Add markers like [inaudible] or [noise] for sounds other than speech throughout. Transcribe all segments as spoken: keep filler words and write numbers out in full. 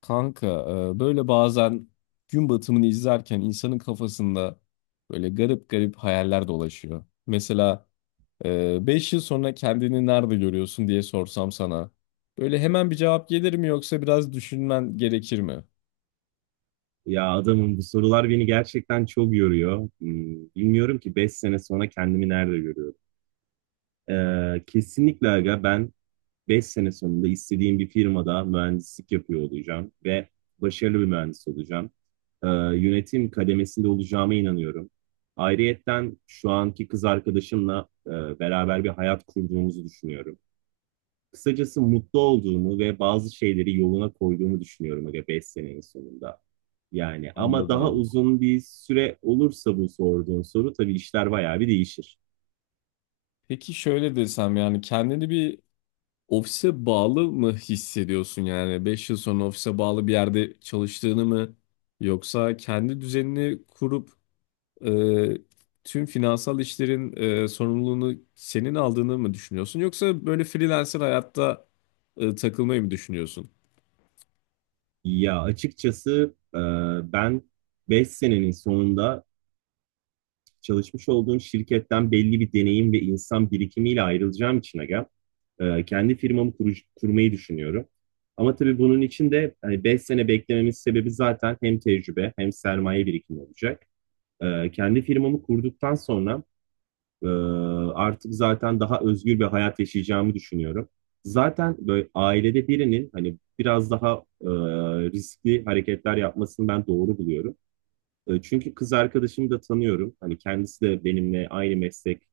Kanka, e, böyle bazen gün batımını izlerken insanın kafasında böyle garip garip hayaller dolaşıyor. Mesela e, beş yıl sonra kendini nerede görüyorsun diye sorsam sana. Böyle hemen bir cevap gelir mi yoksa biraz düşünmen gerekir mi? Ya adamım bu sorular beni gerçekten çok yoruyor. Hmm, Bilmiyorum ki beş sene sonra kendimi nerede görüyorum. Ee, kesinlikle aga ben beş sene sonunda istediğim bir firmada mühendislik yapıyor olacağım ve başarılı bir mühendis olacağım. Ee, yönetim kademesinde olacağıma inanıyorum. Ayrıyetten şu anki kız arkadaşımla e, beraber bir hayat kurduğumuzu düşünüyorum. Kısacası mutlu olduğumu ve bazı şeyleri yoluna koyduğumu düşünüyorum aga beş senenin sonunda. Yani ama daha Anladım. uzun bir süre olursa bu sorduğun soru tabii işler bayağı bir değişir. Peki şöyle desem, yani kendini bir ofise bağlı mı hissediyorsun? Yani beş yıl sonra ofise bağlı bir yerde çalıştığını mı, yoksa kendi düzenini kurup e, tüm finansal işlerin e, sorumluluğunu senin aldığını mı düşünüyorsun? Yoksa böyle freelancer hayatta e, takılmayı mı düşünüyorsun? Ya açıkçası e, ben beş senenin sonunda çalışmış olduğum şirketten belli bir deneyim ve insan birikimiyle ayrılacağım için aga e, kendi firmamı kuruş- kurmayı düşünüyorum. Ama tabii bunun için de hani beş sene beklememin sebebi zaten hem tecrübe hem sermaye birikimi olacak. Ee, kendi firmamı kurduktan sonra e, artık zaten daha özgür bir hayat yaşayacağımı düşünüyorum. Zaten böyle ailede birinin hani biraz daha e, riskli hareketler yapmasını ben doğru buluyorum. E, çünkü kız arkadaşımı da tanıyorum. Hani kendisi de benimle aynı meslek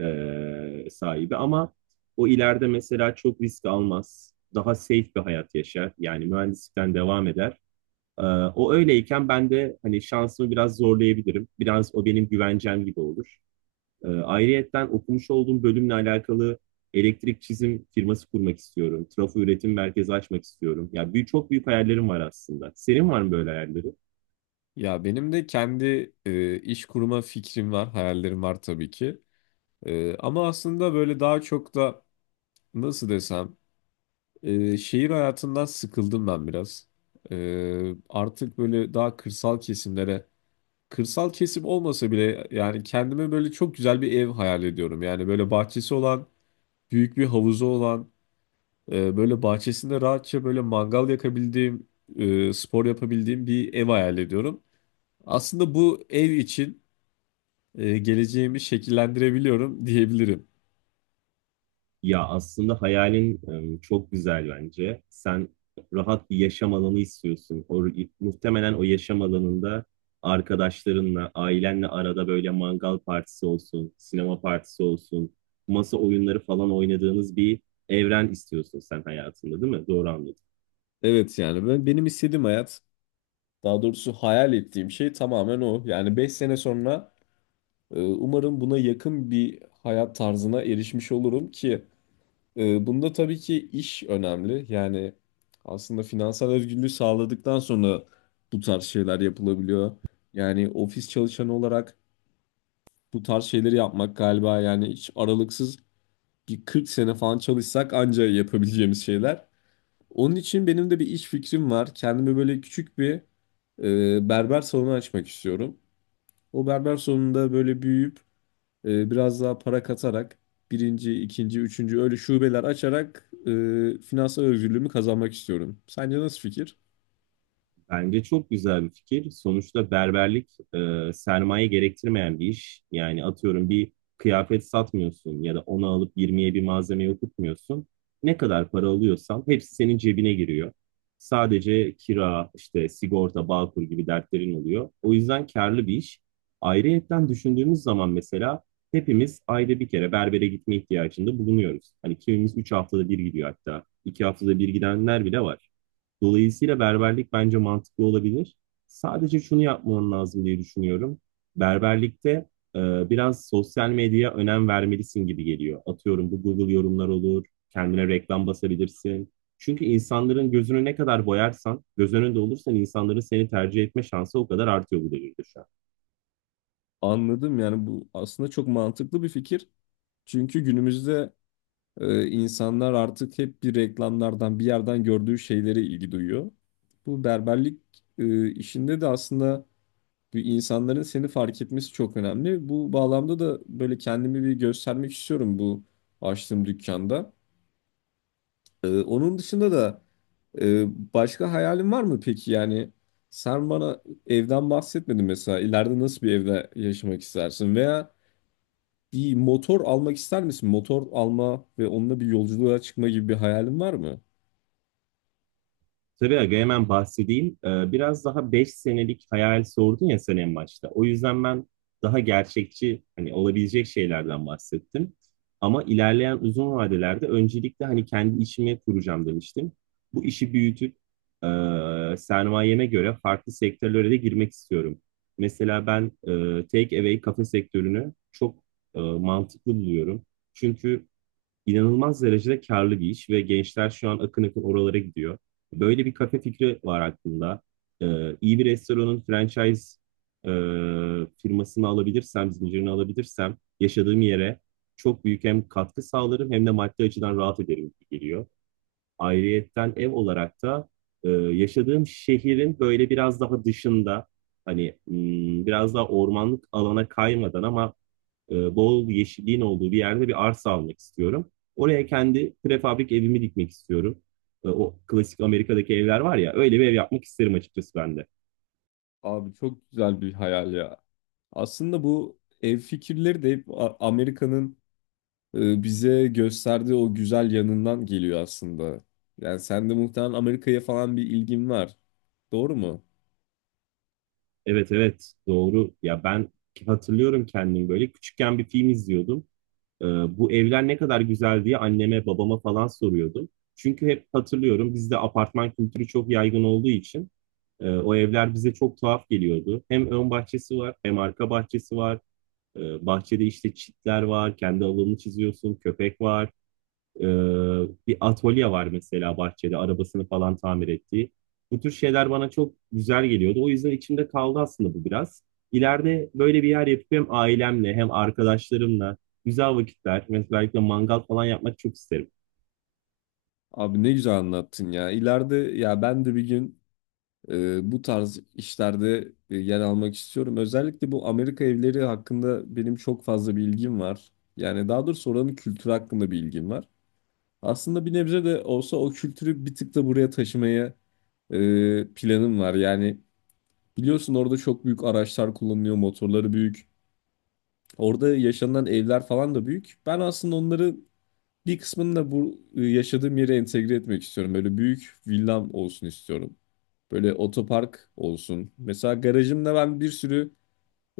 e, sahibi ama o ileride mesela çok risk almaz. Daha safe bir hayat yaşar. Yani mühendislikten devam eder. Ee, o öyleyken ben de hani şansımı biraz zorlayabilirim. Biraz o benim güvencem gibi olur. Ee, ayrıyetten okumuş olduğum bölümle alakalı elektrik çizim firması kurmak istiyorum. Trafo üretim merkezi açmak istiyorum. Ya büyük, çok büyük hayallerim var aslında. Senin var mı böyle hayalleri? Ya benim de kendi e, iş kurma fikrim var, hayallerim var tabii ki. E, ama aslında böyle daha çok da nasıl desem, e, şehir hayatından sıkıldım ben biraz. E, artık böyle daha kırsal kesimlere, kırsal kesim olmasa bile, yani kendime böyle çok güzel bir ev hayal ediyorum. Yani böyle bahçesi olan, büyük bir havuzu olan, e, böyle bahçesinde rahatça böyle mangal yakabildiğim, e, spor yapabildiğim bir ev hayal ediyorum. Aslında bu ev için e, geleceğimi şekillendirebiliyorum [laughs] diyebilirim. Ya aslında hayalin e, çok güzel bence. Sen rahat bir yaşam alanı istiyorsun. O, muhtemelen o yaşam alanında arkadaşlarınla, ailenle arada böyle mangal partisi olsun, sinema partisi olsun, masa oyunları falan oynadığınız bir evren istiyorsun sen hayatında, değil mi? Doğru anladım. Evet yani ben, benim istediğim hayat, daha doğrusu hayal ettiğim şey tamamen o. Yani beş sene sonra, Ee, umarım buna yakın bir hayat tarzına erişmiş olurum ki e, bunda tabii ki iş önemli. Yani aslında finansal özgürlüğü sağladıktan sonra bu tarz şeyler yapılabiliyor. Yani ofis çalışanı olarak bu tarz şeyleri yapmak galiba, yani hiç aralıksız bir kırk sene falan çalışsak anca yapabileceğimiz şeyler. Onun için benim de bir iş fikrim var. Kendime böyle küçük bir e, berber salonu açmak istiyorum. O berber salonunda böyle büyüyüp, E, biraz daha para katarak birinci, ikinci, üçüncü öyle şubeler açarak e, finansal özgürlüğümü kazanmak istiyorum. Sence nasıl fikir? Bence çok güzel bir fikir. Sonuçta berberlik e, sermaye gerektirmeyen bir iş. Yani atıyorum bir kıyafet satmıyorsun ya da onu alıp yirmiye bir malzeme okutmuyorsun. Ne kadar para alıyorsan hepsi senin cebine giriyor. Sadece kira, işte sigorta, bağkur gibi dertlerin oluyor. O yüzden karlı bir iş. Ayrıyetten düşündüğümüz zaman mesela hepimiz ayda bir kere berbere gitme ihtiyacında bulunuyoruz. Hani kimimiz üç haftada bir gidiyor hatta. iki haftada bir gidenler bile var. Dolayısıyla berberlik bence mantıklı olabilir. Sadece şunu yapman lazım diye düşünüyorum. Berberlikte e, biraz sosyal medyaya önem vermelisin gibi geliyor. Atıyorum bu Google yorumlar olur, kendine reklam basabilirsin. Çünkü insanların gözünü ne kadar boyarsan, göz önünde olursan insanların seni tercih etme şansı o kadar artıyor bu devirde şu an. Anladım, yani bu aslında çok mantıklı bir fikir. Çünkü günümüzde e, insanlar artık hep bir reklamlardan, bir yerden gördüğü şeylere ilgi duyuyor. Bu berberlik e, işinde de aslında bir, insanların seni fark etmesi çok önemli. Bu bağlamda da böyle kendimi bir göstermek istiyorum bu açtığım dükkanda. Ee, onun dışında da e, başka hayalin var mı peki? Yani sen bana evden bahsetmedin mesela. İleride nasıl bir evde yaşamak istersin? Veya bir motor almak ister misin? Motor alma ve onunla bir yolculuğa çıkma gibi bir hayalin var mı? Tabii aga hemen bahsedeyim. Ee, biraz daha beş senelik hayal sordun ya sen en başta. O yüzden ben daha gerçekçi hani olabilecek şeylerden bahsettim. Ama ilerleyen uzun vadelerde öncelikle hani kendi işimi kuracağım demiştim. Bu işi büyütüp e, sermayeme göre farklı sektörlere de girmek istiyorum. Mesela ben e, take away kafe sektörünü çok e, mantıklı buluyorum. Çünkü inanılmaz derecede karlı bir iş ve gençler şu an akın akın oralara gidiyor. Böyle bir kafe fikri var aklımda. Ee, iyi bir restoranın franchise e, firmasını alabilirsem, zincirini alabilirsem yaşadığım yere çok büyük hem katkı sağlarım hem de maddi açıdan rahat ederim gibi geliyor. Ayrıyetten ev olarak da e, yaşadığım şehrin böyle biraz daha dışında hani hmm, biraz daha ormanlık alana kaymadan ama e, bol yeşilliğin olduğu bir yerde bir arsa almak istiyorum. Oraya kendi prefabrik evimi dikmek istiyorum. E, o klasik Amerika'daki evler var ya öyle bir ev yapmak isterim açıkçası ben de. Abi çok güzel bir hayal ya. Aslında bu ev fikirleri de hep A- Amerika'nın e, bize gösterdiği o güzel yanından geliyor aslında. Yani sen de muhtemelen Amerika'ya falan bir ilgin var. Doğru mu? Evet evet doğru. Ya ben hatırlıyorum kendimi böyle küçükken bir film izliyordum. Ee, bu evler ne kadar güzel diye anneme babama falan soruyordum. Çünkü hep hatırlıyorum bizde apartman kültürü çok yaygın olduğu için E, o evler bize çok tuhaf geliyordu. Hem ön bahçesi var, hem arka bahçesi var. E, bahçede işte çitler var, kendi alanını çiziyorsun, köpek var. E, bir atölye var mesela bahçede, arabasını falan tamir ettiği. Bu tür şeyler bana çok güzel geliyordu. O yüzden içimde kaldı aslında bu biraz. İleride böyle bir yer yapıp hem ailemle hem arkadaşlarımla güzel vakitler, mesela mangal falan yapmak çok isterim. Abi ne güzel anlattın ya. İleride ya ben de bir gün e, bu tarz işlerde e, yer almak istiyorum. Özellikle bu Amerika evleri hakkında benim çok fazla bilgim var. Yani daha doğrusu oranın kültürü hakkında bilgim var. Aslında bir nebze de olsa o kültürü bir tık da buraya taşımaya e, planım var. Yani biliyorsun orada çok büyük araçlar kullanılıyor, motorları büyük. Orada yaşanan evler falan da büyük. Ben aslında onları, bir kısmını da bu e, yaşadığım yere entegre etmek istiyorum. Böyle büyük villam olsun istiyorum. Böyle otopark olsun. Mesela garajımda ben bir sürü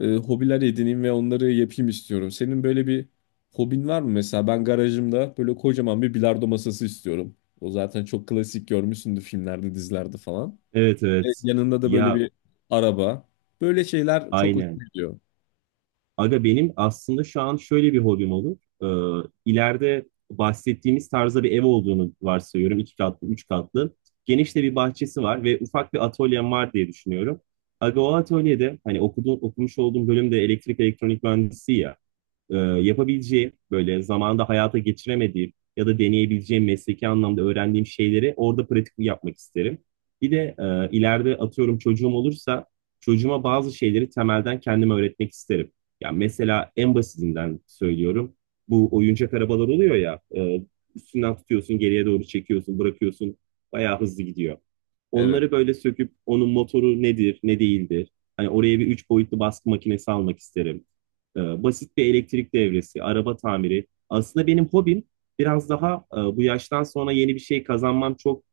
e, hobiler edineyim ve onları yapayım istiyorum. Senin böyle bir hobin var mı? Mesela ben garajımda böyle kocaman bir bilardo masası istiyorum. O zaten çok klasik, görmüşsündür filmlerde, dizilerde falan. Evet Ve evet. yanında da böyle Ya bir araba. Böyle şeyler çok aynen. hoşuma gidiyor. Aga benim aslında şu an şöyle bir hobim olur. Ee, ileride bahsettiğimiz tarzda bir ev olduğunu varsayıyorum. İki katlı, üç katlı. Geniş de bir bahçesi var ve ufak bir atölyem var diye düşünüyorum. Aga o atölyede hani okuduğum, okumuş olduğum bölüm de elektrik elektronik mühendisi ya e, yapabileceğim, böyle zamanda hayata geçiremediğim ya da deneyebileceğim mesleki anlamda öğrendiğim şeyleri orada pratik yapmak isterim. Bir de e, ileride atıyorum çocuğum olursa çocuğuma bazı şeyleri temelden kendime öğretmek isterim. Yani mesela en basitinden söylüyorum. Bu oyuncak arabalar oluyor ya, e, üstünden tutuyorsun, geriye doğru çekiyorsun, bırakıyorsun. Bayağı hızlı gidiyor. Evet, Onları böyle söküp onun motoru nedir, ne değildir. Hani oraya bir üç boyutlu baskı makinesi almak isterim e, basit bir elektrik devresi, araba tamiri. Aslında benim hobim biraz daha e, bu yaştan sonra yeni bir şey kazanmam çok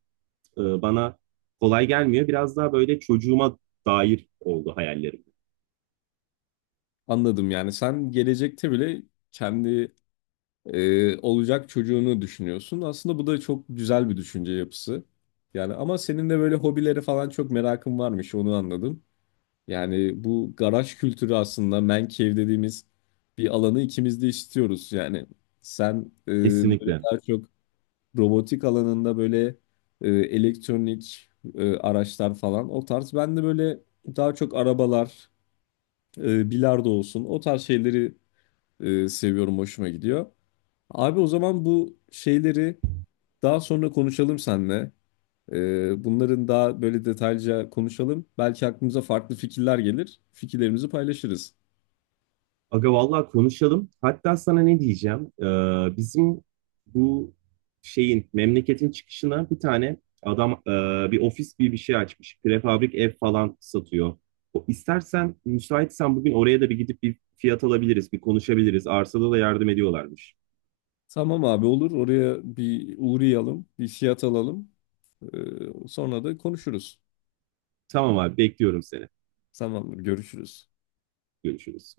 e, bana kolay gelmiyor. Biraz daha böyle çocuğuma dair oldu hayallerim. anladım yani. Sen gelecekte bile kendi e, olacak çocuğunu düşünüyorsun. Aslında bu da çok güzel bir düşünce yapısı. Yani ama senin de böyle hobilere falan çok merakın varmış, onu anladım. Yani bu garaj kültürü, aslında man cave dediğimiz bir alanı ikimiz de istiyoruz. Yani sen e, böyle Kesinlikle. daha çok robotik alanında, böyle e, elektronik e, araçlar falan o tarz. Ben de böyle daha çok arabalar, e, bilardo olsun, o tarz şeyleri e, seviyorum, hoşuma gidiyor. Abi o zaman bu şeyleri daha sonra konuşalım seninle. Ee, bunların daha böyle detaylıca konuşalım. Belki aklımıza farklı fikirler gelir. Fikirlerimizi paylaşırız. Aga vallahi konuşalım. Hatta sana ne diyeceğim? Ee, bizim bu şeyin memleketin çıkışına bir tane adam e, bir ofis gibi bir şey açmış. Prefabrik ev falan satıyor. O, istersen müsaitsen bugün oraya da bir gidip bir fiyat alabiliriz, bir konuşabiliriz. Arsada da yardım ediyorlarmış. Tamam abi, olur. Oraya bir uğrayalım, bir fiyat alalım. Ee, sonra da konuşuruz. Tamam abi bekliyorum seni. Tamamdır, görüşürüz. Görüşürüz.